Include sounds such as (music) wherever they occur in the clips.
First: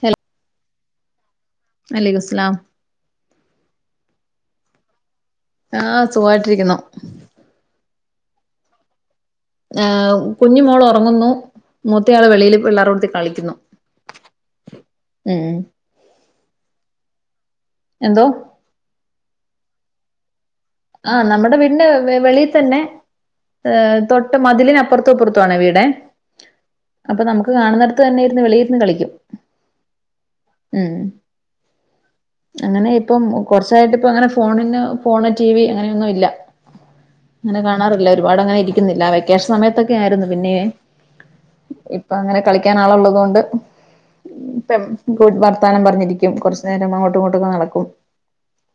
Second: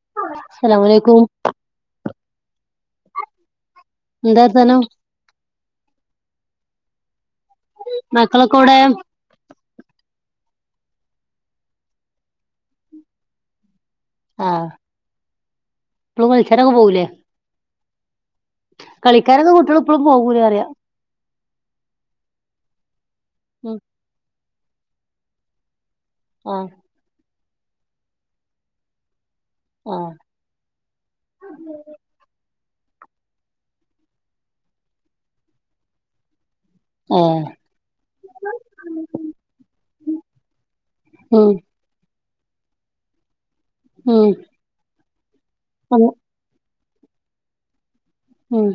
Hello അസ്സലാമു അലൈകും വ അലൈകുമുസ്സലാം എന്താ വർത്താനം ആഹ് സുഖായിട്ടിരിക്കുന്നു മക്കളൊക്കെവിടെ ആഹ് കുഞ്ഞി മോള് ഒറങ്ങുന്നു. മൂത്തയാള് വെളിയിൽ പിള്ളേര ക്കൂട്ടത്തി കളിക്കുന്നു ആഹ് ഉം (unintelligible) പോവും ലേ എന്തോ കളിക്കാനൊക്കെ കുട്ടികള് ഇപ്പോഴും പോവുംലേ പറയാ ആഹ് നമ്മുടെ വീടിന്റെ വെളിയിൽ തന്നെ ഉം ഏഹ് തൊട്ട് ട്ട് മതിലിന് അപ്പുറത്തും ഇപ്പറത്തും ആണെ വീടെ ആഹ് അപ്പൊ നമുക്ക് കാണുന്നടത്ത് തന്നെയിരുന്നു വെളിയിലിരുന്ന് കളിക്കും ആഹ് ഉം അങ്ങനെ ഇപ്പം കുറച്ചായിട്ട് ഇപ്പ അങ്ങനെ ഫോണിന് ഫോണ് ടിവി അങ്ങനെയൊന്നും ഇല്ല ഏഹ് അങ്ങനെ കാണാറില്ല ഒരുപാട് അങ്ങനെ ഇരിക്കുന്നില്ല വെക്കേഷൻ സമയത്തൊക്കെ ആയിരുന്നു പിന്നെ ആഹ് അപ്പൊ അങ്ങനെ കളിക്കാന ആള് ഉള്ളതുകൊണ്ട് ഉം വർത്താനം ഉം പറഞ്ഞിരിക്കും കൊറച്ചു നേരം അങ്ങോട്ടും ഇങ്ങോട്ടും ഒക്കെ നടക്കും ഉം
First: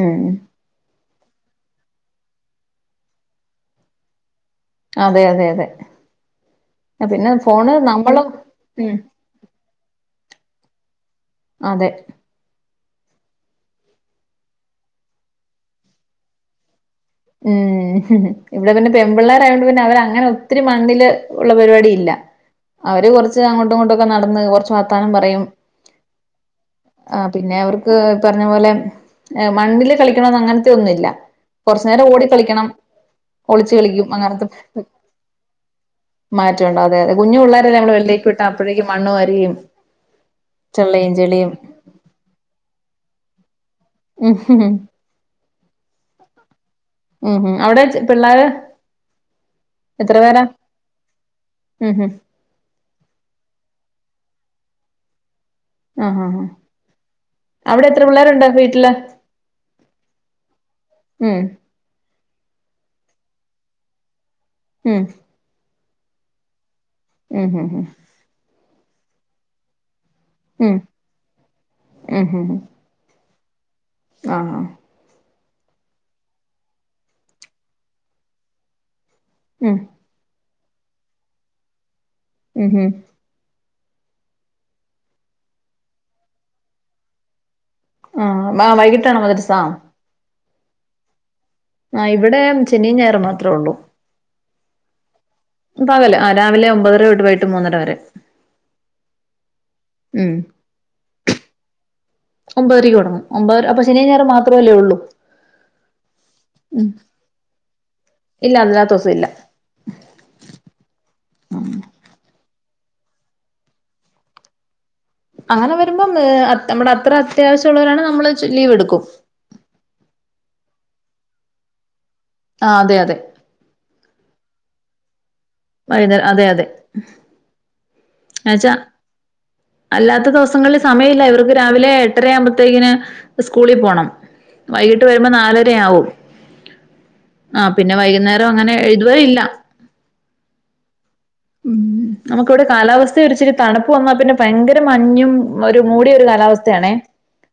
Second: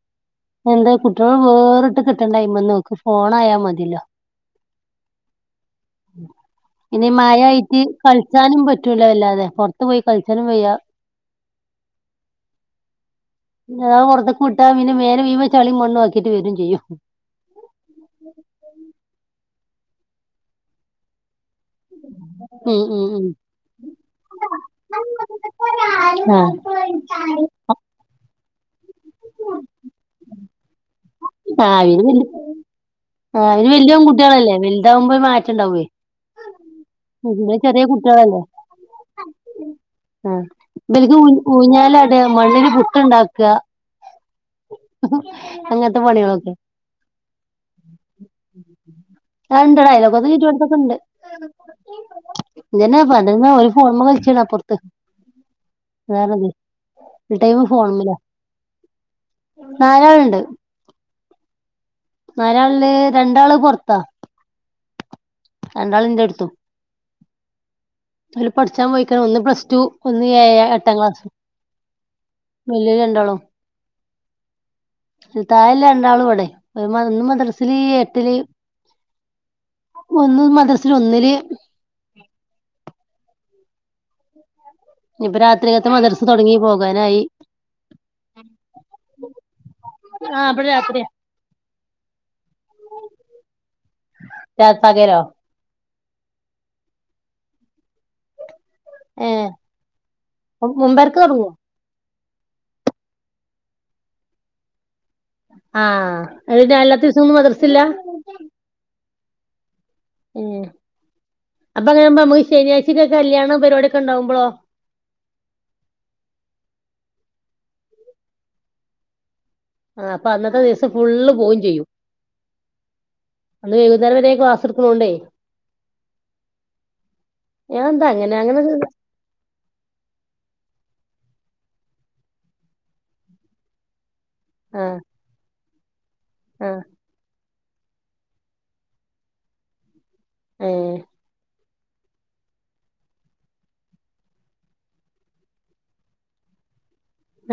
ഉം എന്താ കുട്ടികൾ വേറിട്ട് കിട്ടേണ്ടെ അയ്മന്ന് ഓക്ക് ഫോണായാ മതില്ലോ അതെ അതെ അതെ ഉം ഇനി പിന്നെ ഫോണ് മഴയായിട്ട് നമ്മള് കളിച്ചാനും ഉം പറ്റൂല വല്ലാതെ പൊറത്ത് പോയി കളിച്ചാനും വയ്യ അതെ ഞാൻ പൊറത്ത്ക്ക് വിട്ടാ പിന്നെ മേല് മുഴുവൻ ചളിം മണ്ണും ആക്കിട്ട് വരും ചെയ്യും ഉം ഇവിടെ പിന്നെ പെൺപിള്ളേരായൊണ്ട് പിന്നെ അവര് അങ്ങനെ ഒത്തിരി മണ്ണിൽ ഉള്ള പരിപാടി ഇല്ല ഉം ഉം അവര് ഉം കുറച്ച് അങ്ങോട്ടും ഇങ്ങോട്ടുമൊക്കെ നടന്ന് കുറച്ച് വാത്താനം പറയും ആ ആഹ് പിന്നെ അവർക്ക് പറഞ്ഞ പോലെ മണ്ണില് കളിക്കണംന്ന് അങ്ങനത്തെ ഒന്നുംല്ല കൊറച്ചു നേരം ഓടി കളിക്കണം ആ അയിന് ഒളിച്ചു വല്യപെ കളിക്കും ൺകുട്ടികളല്ലേ വലുതാവകുമ്പോ മാറ്റംണ്ടാവേ മാറ്റം ഉണ്ടവും അതെ അതെ കുഞ്ഞു പിള്ളേരെല്ല നമ്മൾ വെളിയിലേക്ക് വിട്ടാ അപ്പൊഴേക്കും മണ്ണ് വരികയും ആ ബൽക്ക് ഊഞ്ഞാലാട മണ്ണില് പുട്ടുണ്ടാക്കുക ഉം അങ്ങനത്തെ പണികളൊക്കെ ഉം അവിടെ പിള്ളോര് ആ ഇണ്ട് അയലോക്കത്ത് ചുറ്റുവ ട്ടത്തൊക്കെണ്ട് ഉം ഉം ഇപ്പത്തന്നെ (unintelligible) ഒര് ഫോ പ്പം കൾച്ചിണ്ട് അപ്പർത്ത് ആഹ് ആഹ് ആഹ് അവിടെ എത്ര ഫോൺമ്മലാ പിള്ളേരുണ്ട് വീട്ടില് നാലാളുണ്ട് ഉം നാലാളില് രണ്ടാള് പൊറത്താ ഉം രണ്ടാൾ ൻ്റെട്ത്തും ഉം പഠിച്ചാ പോയിക്കാണ് ഒന്ന് പ്ലസ്ടു ഒന്ന് ഏഴാ ഉം എട്ടാം ക്ലാസ്സ് ഉം ഉം ഉം വല്ല് രണ്ടാളും ആഹ് താഴെല്ല രണ്ടാളും ഇവിടെ ഒന്ന് മദ്രസില് എട്ടില് ഉം ഒന്ന് മദർസില് ഒന്നില് ഉം ഇപ്പൊ രാത്രികത്തെ മദർസ തൊടങ്ങി പോകാനായി ആഹ് ആ വൈകിട്ട് ആണോ മദർസാ ആഹ് ഇവടെ രാത്രിയാ ആ ഇവിടെ ശനിം ഞായറും മാത്രേ ഉള്ളൂ ചത്താകരോ പകല് രാവിലെ ഒമ്പതര തൊട്ട് വൈകിട്ട് മൂന്നര വരെ ഏ മുമ്പർക്ക് തൊടങ്ങോ ഒമ്പതരക്ക് തുടങ്ങും ഒമ്പത് അപ്പൊ ശനിം ഞായറും മാത്രമല്ലേ ഉള്ളൂ ആഹ് അ ഞാൻ എല്ലാത്ത ദിവസം ഒന്നും മദർസില്ല ഇല്ല അല്ലാത്ത ദിവസം ഇല്ല ഉം അപ്പാങ്ങനാവുമ്പം ഞമ്മ ശനിയാഴ്ചൊക്കെ കല്യാണൊ പരിപാടിയൊക്കെ ഇണ്ടാവുമ്പോളോ അങ്ങനെ വരുമ്പം നമ്മടെ അത്ര അത്യാവശ്യംഉ ള്ളവരാണ് നമ്മള് ലീവ് എടുക്കും ആ അപ്പൊ അന്നത്തെ ദിവസം ഫുള്ള് പോവും ചെയ്യും ആഹ് അതെ അതെ അന്ന് വൈകുന്നേരം വരെ ക്ലാസ്സ്‌ ഇട് ക്ക്ണോണ്ടേ വൈന്നേ അതെ അതെ അതെന്താ അങ്ങനെ അങ്ങനെ എന്നച്ചാ അല്ലാത്ത ദിവസങ്ങളിൽ സമയല്ല ഇവർ ക്ക് രാവിലെ എട്ടരയാവുമ്പോത്തേക്കിനും സ്കൂളിൽ പോണം ആഹ് വൈകിട്ട് വരുമമ്പൊ നാലരയാവും ആഹ് ആ പിന്നെ വൈകുന്നേരം അങ്ങനെ എഴുതുവേ ഇല്ല ആഹ് ഉം നമുക്കിവിടെ കാലാവ സ്ഥ ഒരിച്ചിരി തണുപ്പ് വന്നാൽ പിന്നെ ഭയങ്കര മഞ്ഞും ഒരു മൂടിയൊരു കാലാവസ്ഥയാണേ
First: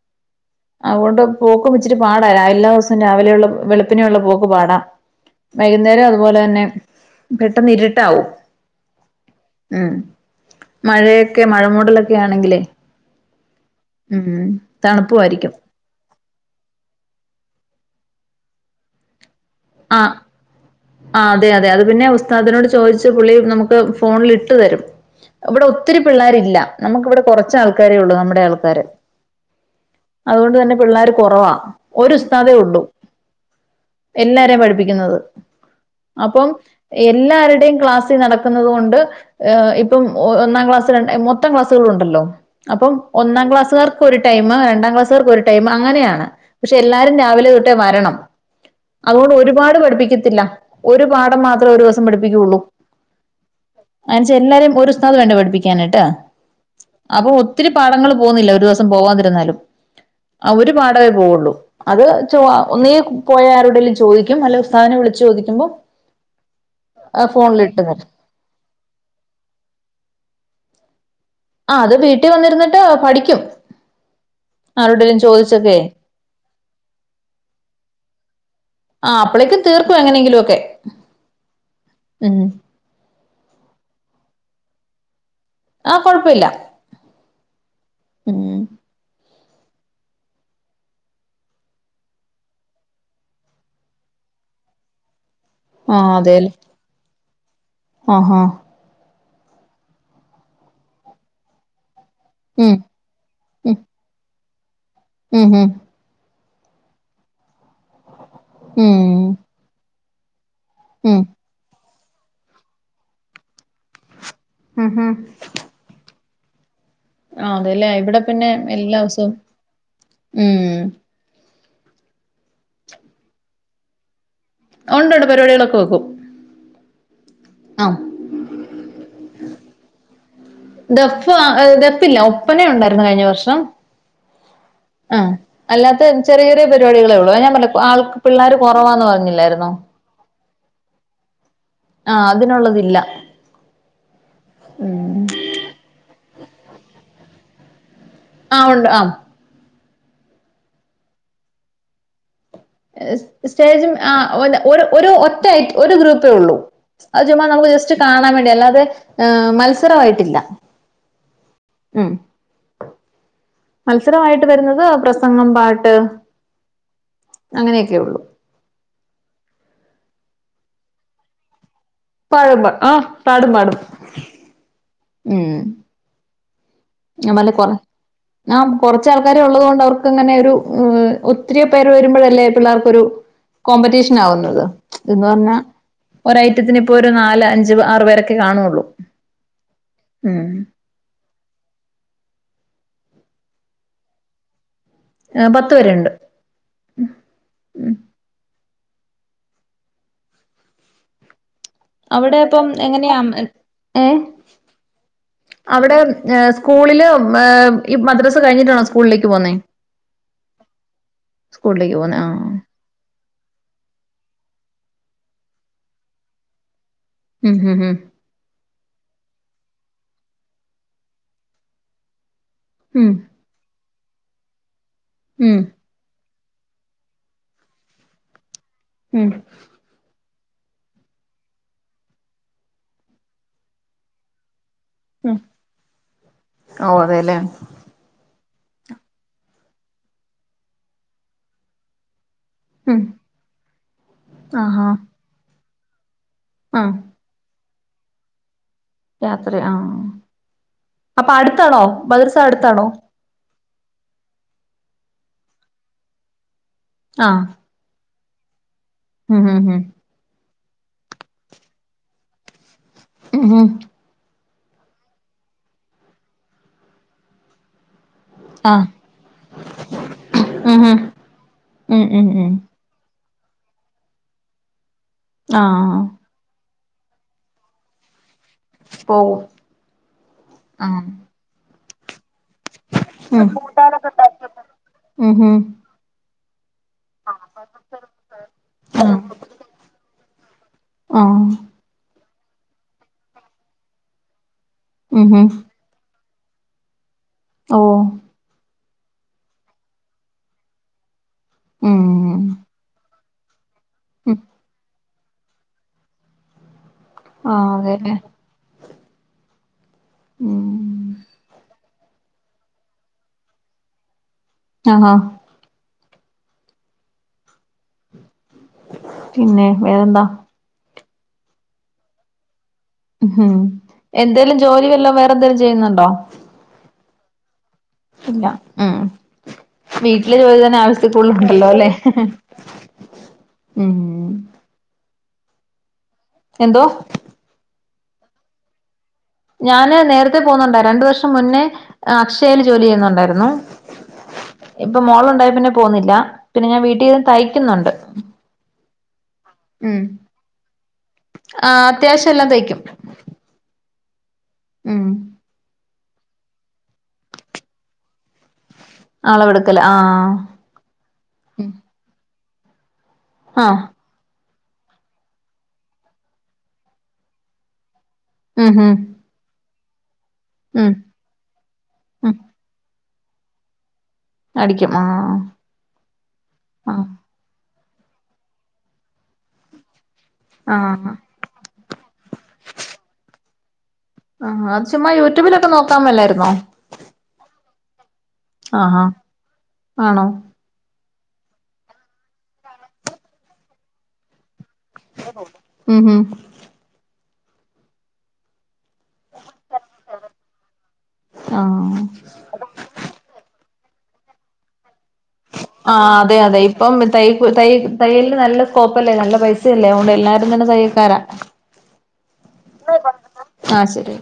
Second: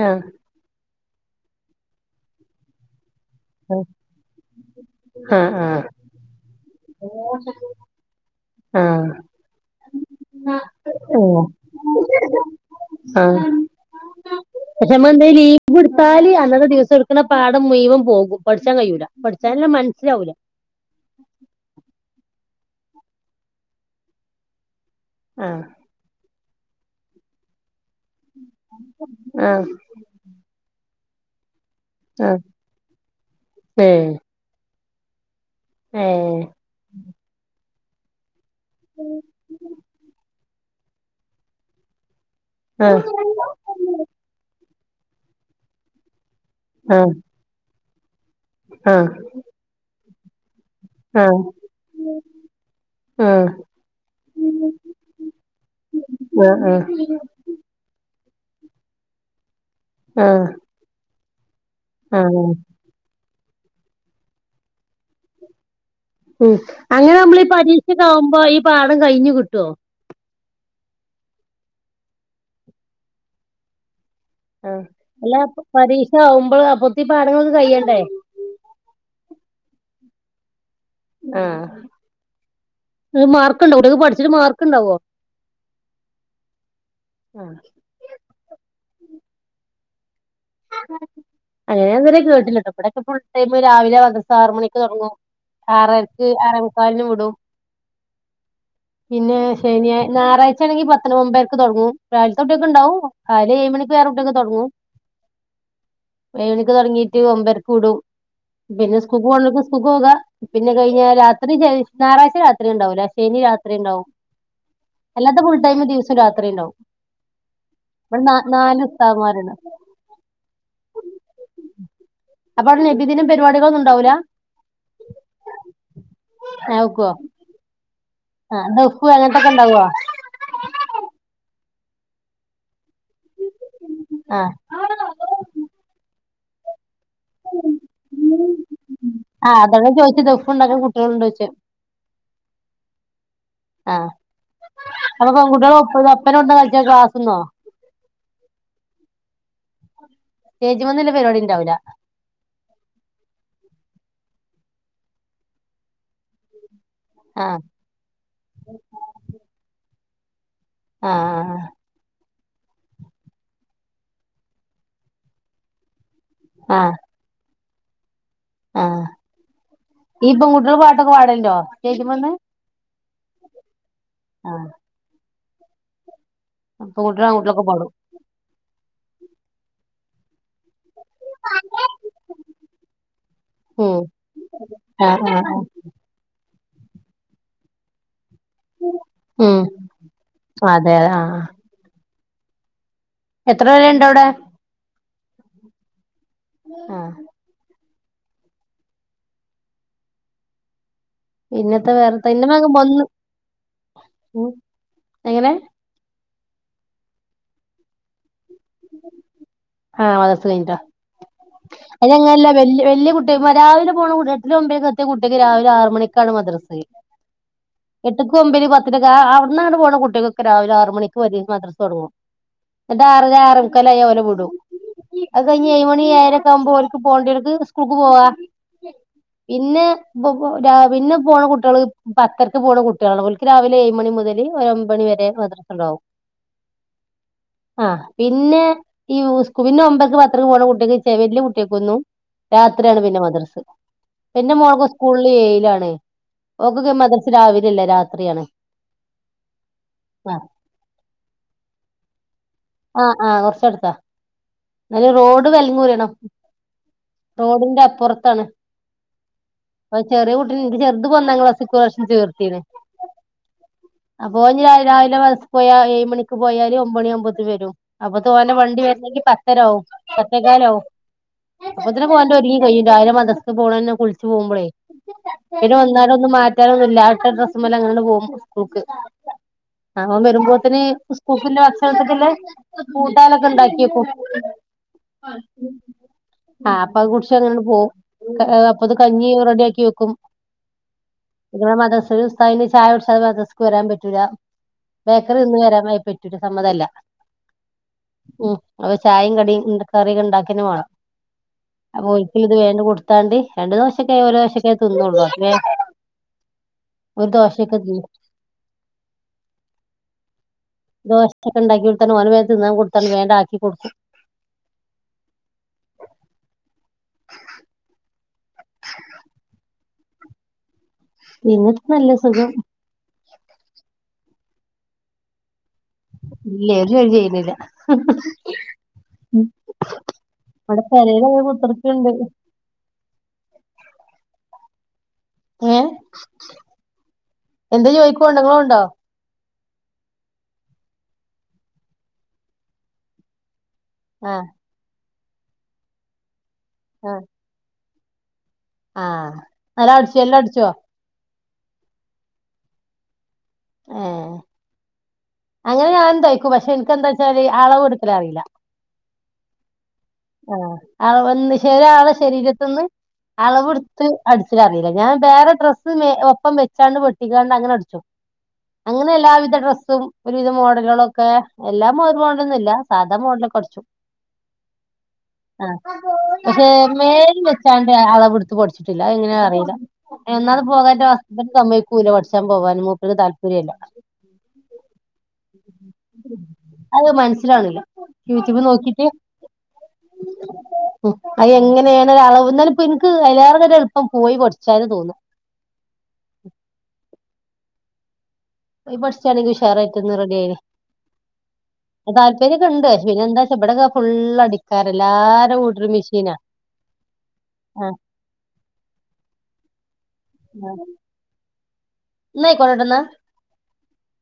ആഹ് അതുകൊണ്ട് പോക്കും ഇച്ചിരി പാടാ എല്ലാ ദിവസും രാ രാവിലെയുള്ള വെളുപ്പിനെയുള്ള പോക്ക് പാടാ ആഹ് ആഹ് വൈകുന്നേരോം അതുപോലെതന്നെ പെട്ടെന്ന് ഇരിട്ടാവും ആഹ് മഴയൊക്കെ ഓഹ് മഴമൂടലൊക്കെയാണെങ്കിലേ ആഹ് പക്ഷെ നമ്മെന്തേ ലീവെടുത്താല് അന്നത്തെ ദിവസം എടുക്ക്ണ പാഠം മുയുവൻ പോകും പഠിച്ചാൻ കയൂല ആ ആ അതെയതെ അത്പിന്നെ ഉസ്താദിനോട് ചോ ദിച്ചു പുള്ളി നമുക്ക് ഫോണിൽ ഇട്ടുതരും ആഹ് ഇവിടെ ഒത്തിരി പിള്ളേരില്ല നമുക്കിവിടെ കുറച്ച് ആൾക്കാരേ ഉള്ളൂ നമ്മുടെ ആൾക്കാര് ആഹ് അതുകൊണ്ട് തന്നെ പിള്ളേര് കുറവാ ആഹ് ഒരുസ്താതേ ഉള്ളൂ ഏഹ് എല്ലാരെയും പഠിപ്പിക്കുന്നത് അപ്പൊ ഏഹ് എല്ലാരുടേം ക്ലാസ്സി നടക്കുന്ന ന്നത്കൊണ്ട് ഇപ്പം ഒന്നാംക്ലാസ് ര മൊത്തം ക്ലാസ്സുകളും ഉണ്ടല്ലോ അപ്പം ആഹ് ഒന്നാം ക്ലാസ്സുകർക്കൊരു ടൈമ് രണ്ടാം ക്ലാസ്സുകാർക്കൊരു ടൈമ് അങ്ങനെയാണ് ആഹ് പക്ഷെല്ലാരും രാവിലെതൊട്ടേ വരണം ആഹ് അതുകൊണ്ട് ഒരുപാട് പഠിപ്പിക്കത്തില്ല ഒരു ആഹ് പാഠം മാത്രേ ഒരുദിവസം പഠിപ്പിക്കുള്ളൂ ആഹ് എന്നേച്ചാ എല്ലാരേം ഒരുസ്ഥാദ് വേണ്ടേ പഠിപ്പിക്കാന് ട്ടാ ആഹ് ആഹ് അപ്പൊ ഒത്തിരി പാടങ്ങളും പോകുന്നില്ല ഒരുദിവസം പോവാതിരുന്നാലും ആഹ് ഒരു പാടമേ പോവുള്ളൂ അത് ചോ ആഹ് ഒന്നീ പോയാരോ ടേലും ചോദിക്കും അല്ലേ ഉസ്താദിനെ വിളിച്ചു ചോദിക്കുമ്പോ ഉം അങ്ങനെ നമ്മളീ ഫോണിലിട്ട് തരും പരീക്ഷയൊക്കാവുമ്പോ ഈ പാടം കഴിഞ്ഞു കിട്ടുഓ ആ അത് വീട്ടി വന്നിരുന്നിട്ട് പഠിക്കും ആഹ് ആരോടെലും അല്ല ചോദിച്ചൊക്കെ പരീക്ഷ ആവുമ്പോള് അപ്പൊഴത്തീ പാടങ്ങള്ക്ക് കഴിയണ്ടേ ആഹ് അപ്പോളേക്കും തീർക്കും എങ്ങനെങ്കിലോക്കെ ആ മാർക്ക് ഉണ്ടോ കുട്ടികൾക്ക് പഠിച്ചിട്ട് മാർക്കുണ്ടാവോ ആഹ് കൊഴപ്പമില്ല ആഹ് ഉം അങ്ങനിന്നേരെ കേട്ടില്ല ട്ടോ ഇവിടൊക്കെ ഫുൾടൈം രാവിലെ മദ്രസ ആറ് മണിക്ക് തുടങ്ങും ആ ആറരക്ക് അതെല്ലേ ആറേമുക്കാലിന് വിടും ആ-ഹാ പിന്നെ ശനിയാ ഞായറാഴ്ചയാണെങ്കിൽ പത്തിന് മുമ്പേയ്ക്ക് തുടങ്ങും ഉം രാവിലത്തൊട്ടൊക്കെണ്ടാവും രാവിലെ ഏഴ് മണിക്ക് വേറെകുട്ടികൾക്ക് തുടങ്ങും ഹ്മ്-ഹ്മ് ഏഴ്മണിക്ക് തുടങ്ങിയിട്ട് ഒമ്പരക്ക് വിടും പിന്നെ സ്കൂള്ക്ക് ഉം പോണര്ക്ക് സ്കൂള്ക്ക് പോക പിന്നെ കഴിഞ്ഞാ ഉം രാത്രി ഞായറാഴ്ച രാത്രി ഉണ്ടാവൂല ശനി രാത്രി ഉണ്ടാവും ഉം ഉം അല്ലാത്ത ഫുൾടൈം ദിവസവും രാത്രിയുണ്ടാവും ആ അതെല്ലേ ഇവിടെപ്പിന്നെ എല്ലാദിവസവും ഉസ്താദ്മാരുണ്ട് ഉം അപ്പ അവിടെ നബിദിനം പരിപാടികളൊന്നുണ്ടാവൂല ഉണ്ട്ണ്ട് പരിപാടികളൊക്കെ വെക്കും ആവെക്കോ ആ ആ ദഫും അങ്ങത്തൊക്കെ ഇണ്ടാവുഓ ദഫ് ദഫില്ല ഒപ്പന ഉണ്ടായിരുന്നു കഴിഞ്ഞവർഷം ആഹ് ആ അല്ലാത്ത ചെറിയ ചെറിയ പരിപാടികളെ ഉള്ളൂ ഞാൻ പറഞ്ഞില്ലേ ആൾ പിള്ളേര് കുറവാന്ന് ആഹ് പറഞ്ഞില്ലാരുന്നോ അതാണ് ചോദിച്ചത് ദഫ് ഉണ്ടാക്കാൻ കുട്ടികള്ണ്ടായിച്ച് ആഅതിനുള്ളതില്ല ആ അപ്പൊ പെൺകുട്ടികളെ ഒപ്പ ഒപ്പന കൊണ്ട അയിറ്റ കാത്തുന്നോ ആ ഉണ്ട് ആ സ്റ്റേജ്മന്ന്ലേ പരിപാടിണ്ടാവില്ല എ സ്റ്റേജും ആ ഒ ഒരു ഒരു ഒറ്റ ഒരു ഗ്രൂപ്പേ ഉള്ളൂ അത് ചുമ്മാ ആഹ് നമുക്ക് ജസ്റ്റ് കാണാൻ വേണ്ടി അല്ലാതെ മത്സരമായിട്ടില്ല ആ ഉം മത്സരമായിട്ട് വരുന്നത് പ്രസംഗം പാട്ട് ആ അങ്ങനെയൊക്കെ ഉള്ളു ആ ഈ പെൺകുട്ടികൾ പാട്ടൊക്കെ പാടലുണ്ടോ സ്റ്റേജ്മന്ന് പാടുമ്പ ആ പാടും പാടും ആ ഉം ഞാ പറഞ്ഞിലേ ആൺകുട്ടികളൊക്കെ കൊറ പാടും ആ കൊറച്ച ആൾക്കാരെ ഉള്ളത് കൊണ്ട് അവർക്ക് അങ്ങനെ ഒരു ഉം ഒത്തിരി പേര് വരുമ്പോഴല്ലേ പിള്ളാർക്കൊരു ഉം കോമ്പറ്റീഷൻ ആവുന്നത് ആഹ് എന്ന് ആഹ് പറഞ്ഞാ ആഹ് ഒരഐറ്റത്തിന് ഇപ്പോ ഒരു നാല് അഞ്ച് ആറുപേരൊക്കെ കാണുള്ളൂ ഉം ഉം അതെ ആഹ് എത്ര പേര്ണ്ടവിടെ ആ പത്ത് പേരുണ്ട് ഉം ആഹ് ഉം ഇന്നത്തെ വേറെത്തെ അവിടെ ഇന്റെ അപ്പം മകൻ ഒന്ന് എങ്ങനെയ ഏ ഉം എങ്ങനെ അവിടെ ഏ സ്കൂളില് ഏ ഈ മദ്രസ്സ കഴിഞ്ഞിട്ടാണോ സ്കൂളിലേക്ക് പോകുന്നേ ആമദ്രസ്സ കഴിഞ്ഞിട്ടാഅത് പോന്നെ ആ കഴിഞ്ഞാൽ വല്ല്യ വല്ല്യ കൂട്ടിയാ രാവിലെ പോണ കുട്ടിയ എട്ടിലും ഒമ്പി ലൊക്കെ എത്തിയ കുട്ടിക്ക് രാവിലെ ആറുമണിക്കാണ് മദ്രസ്സ് ഉം ഉം എട്ടുക്കും ഒമ്പീൽ പ റ്റക്ക് ആ അവ്ടന്നാണ്ട് പോണ കുട്ടികൊക്കെ രാവിലെ ആറുമണിക്ക് വരെ മദ്രസ് തൊടങ്ങും ന്നിട്ട് ഉം ഉം ആറര ആർ മുക്കലായ ഓലെ വുടും അത് ഉം കഴിഞ് ഏഴ് മണി ഏഴരക്കവുമ്പോ ഓല്ക്ക് പോണ്ടെടത്ത് സ്കൂൾക്ക് പോവാ ഉം പിന്നെ ബോബോ രാവി പിന്നെ പോണ കുട്ടികൾ പത്തരക്ക് പോണ കുട്ടികളാഓല്ക്ക് രാവിലെ ഏഴ് മണി മുതൽ ഒരമ്പ ണി വരെ ഉം മമദ്രസ്സണ്ടാവും ഓ അതെല്ലേ ആ പിന്നെ ഈ സ് ക് പിന്നെ ഒമ്പരക്ക് പത്തരക്ക് പോണ കുട്ടിക്ക് ചെ വല്ല്യ കുട്ടിയാക്കൊന്നു രാത്രിയാണ് ഉം പിന്നെ മദ്രസ്സ് പിന്നെ മോൾക്ക് ആഹാ സ്കൂളിൽ ഏയിലാണ് ആ ഓകൊക്കോ മദ്രസ്സ രാവിലല്ല രാത്രിയാണ് രാത്രി ആ ആഹ് അപ്പൊ അടുത്താണോ മദ്രസ്സ അടുത്താണോ ത്ത അയിന് റോഡ് വെലങ്ങുറിയണം ആഹ് റോഡിന്റെ അപ്പുറത്താണ് ഉം ഉം ഞ്ഞിൻ്റെ ചെറുത് പോ ഒന്നാം ക്ലാസ് ഇപ്പ്രവിശ്യം ചേർത്തിലെ ഉം ഉം ബോ ഞ്ഞിരാവിലയിലെ മ പോയാ ഏഴ് മണിക്ക് പോയാല് ഒമ്പണി ആവുമ്പത്തി വരും അപ്പതോനെ വണ്ടി ആഹ് വരുന്നെങ്കിൽ പ ത്തരാവും പത്തേക്കാലാവും ഉം ഉം ഉം അപ്പത്തിന് ഉം ഓൻ്റെ ഉം ഒരുങ്ങി കയ്യും രാ വിലെ മദ്രസ്സ പോണന്നേ കുളിച്ചു പോകുമ്പളേ പിന്നെ ആഹ് വന്നാലൊന്ന് മാ റ്റാ നൊന്നുല്ലാ ആ ഇട്ട ഡ്രസ്മ്മല് അങ്ങനാണ്ട് പോവും സ്കൂക്ക് പോവും ആ ഓം വരുമ്പോത്തത്ത്ന് ആഹ് സ്കൂൾക്കില്ലേ ഭക്ഷണത്ത്ക്ക്ല്ലെ ഉം കൂട്ടാനൊക്കെണ്ടാക്കി വെക്കും കൂട്ടാനൊക്കെ ഉം ഉം ആഅപ്പൊ അത് കുടിച്ച് അങ്ങനാണ്ട് പോവും അ ആ അപ്പത് ആഹ് കഞ്ഞി റെഡി ആക്കി വെക്കും ആഹ് ഇവ മദ്രസില് അയിന് ചായ കുടിച്ചാതെ മദ്രസ്ക് വരാൻ പറ്റൂല ഉം ബേക്കറി ഉം തിന്ന് വരാമയ പറ്റൂല സമ്മതല്ല ഓഹ് ഉം അ ചായിം കടിം കറി ഇണ്ടാക്കന് വേണം ഉം അപ്പൊ ഒരിക്കൽ ഇത് ഉം വേണ്ട് കൊടുതോൺണ്ട് രണ്ട് ദോശക്കെ ഒരു ദോശക്കേ തിന്നുള്ളു വെ ഒരു ദോശ ആഹ് ക്കെ തിന്നും അതെല്ലേ ഉം ദോശക്കെ ഉണ്ടാക്കി കൊടുത്ത്ക്കാണ്ട് ഓനെ വേം തിന്നാൻ കൊടുത്ത് കൺഡ് വേം ആണ്ട് ആക്കി കൊടുക്കും. ആ ഹ പിന്നെ വേറെന്താ പിന്നിട്ട് നല്ല സുഖം ഉം എന്തേലും ജോലി വല്ലോ വേറെ എന്തേലും ചെയ്യുന്നുണ്ടോ ഇല്ലേ ഒരു ജോലി ചെയ്യുന്നില്ല ഇല്ല ഉം വീട്ടിലെ ജോലി തന്നെ ഇവിടെ ആവിശ്യത്തിൽ കൂടുതൽ പെരേലങ്ങനെ ഉണ്ടല്ലോ. അല്ലെ കുത്തിർക്ക്ണ്ട് ഉം ഏ എന്തോ പോവണ്ട് പോവണ്ടോ ഞാന് നേരത്തെ പോകുന്നുണ്ടായി രണ്ടു വർഷം മുന്നേ അക്ഷയയിൽ ജോലി ചെയ്യുന്നുണ്ടായിരുന്നു. ആ ഇപ്പൊ മോളുണ്ടായ പിന്നെ പോവുന്നില്ല പിന്നെ ഞാൻ വീട്ടിൽന്ന് ആഹ് തയ്ക്കുന്നുണ്ട് ആഹ് നല്ല അടിച്ചോ എല്ലാ അടിച്ചോ ആ അത്യാവശ്യം എല്ലാം തയ്ക്കും ഏഹ് ഉം അങ്ങനെ ഞാനും തൈക്കും പക്ഷെ എനിക്ക്ന്താച്ചാല് അളവ് എടുക്കല് അറിയില്ല അളവെടുക്കലാ ആ അ വന്ന് ചെല ആളെ ശരീരത്ത്ന്ന് ആഹ് അളവെടുത്ത് അട് അത് അറിയില്ല ഞാൻ വേറെ ഡ്രസ്സ് ഒപ്പം വെച്ചാണ്ട് വെട്ടിക്കാണ്ട് അങ്ങനെ അടിച്ചും ഉം ഉം അങ്ങനെ എല്ലാവിധ ഡ്രസ്സും ഒരുവിധ ഉം മോഡലുകള ഒക്കെ എല്ലാ മോഡലുകളും ഇല്ലാ സാധാ മോഡലൊക്കെ അടിച്ചും അടിക്ക ആ പക്ഷെ ആഹ് മേല വെച്ചാണ്ട് അളവിടുത്ത് പടിച്ചിട്ടില്ല അത് എങ്ങനെ അറിയില്ല എന്നത് പോകാച്ചാ ആഹ് ഹസ്ബൻഡ് സമ്മയ്ക്കൂലപഠിച്ചാൻ പോവാൻ മൂപ്പർക് താല്പര്യല്ലാ ആഹ് അത് ചുമ്മാ യൂട്യൂബിലൊക്കെ നോക്കാൻ മേലായിരുന്നോ അത് മനസിലാവ്ണ്ണില്ലാ യൂറ്റൂബ് ആഹാ നോക്കിട്ട് ആണോ.. ഉ അത് എങ്ങനെയണ്‌ അളവ് ഇന്നാലും ഇന്ക് ഇപ്പം അയിൽഎറെരു എളുപ്പം പോയി പഠി. ഉം ഹും അത് പഠിച്ചാണെങ്കിൽ ഉഷാറായിട്ട ഒന്ന് റെഡി ആയിന്ന്.. ആഹ് താല്പര്യൊക്കെ ഉണ്ട് പിന്നെ എന്താച്ച ഇവിടെക്കെ ഫുള്ള് അടിക്കാര.. ആ അതെ അതെ ഇപ്പം തയ്യ തയ്യ ആഹ് തയ്യലിന് നല്ല സ്കോപ്പ് അല്ലേ നല്ല പൈസയല്ലേ അതോന്ടാ.. എല്ലാവരും തന്നെ തയ്യൽക്കാരാ.. ഇ ന്ന ആയിക്കോട്ടെ ട്ട ന്നാ... ആഹ് ശരി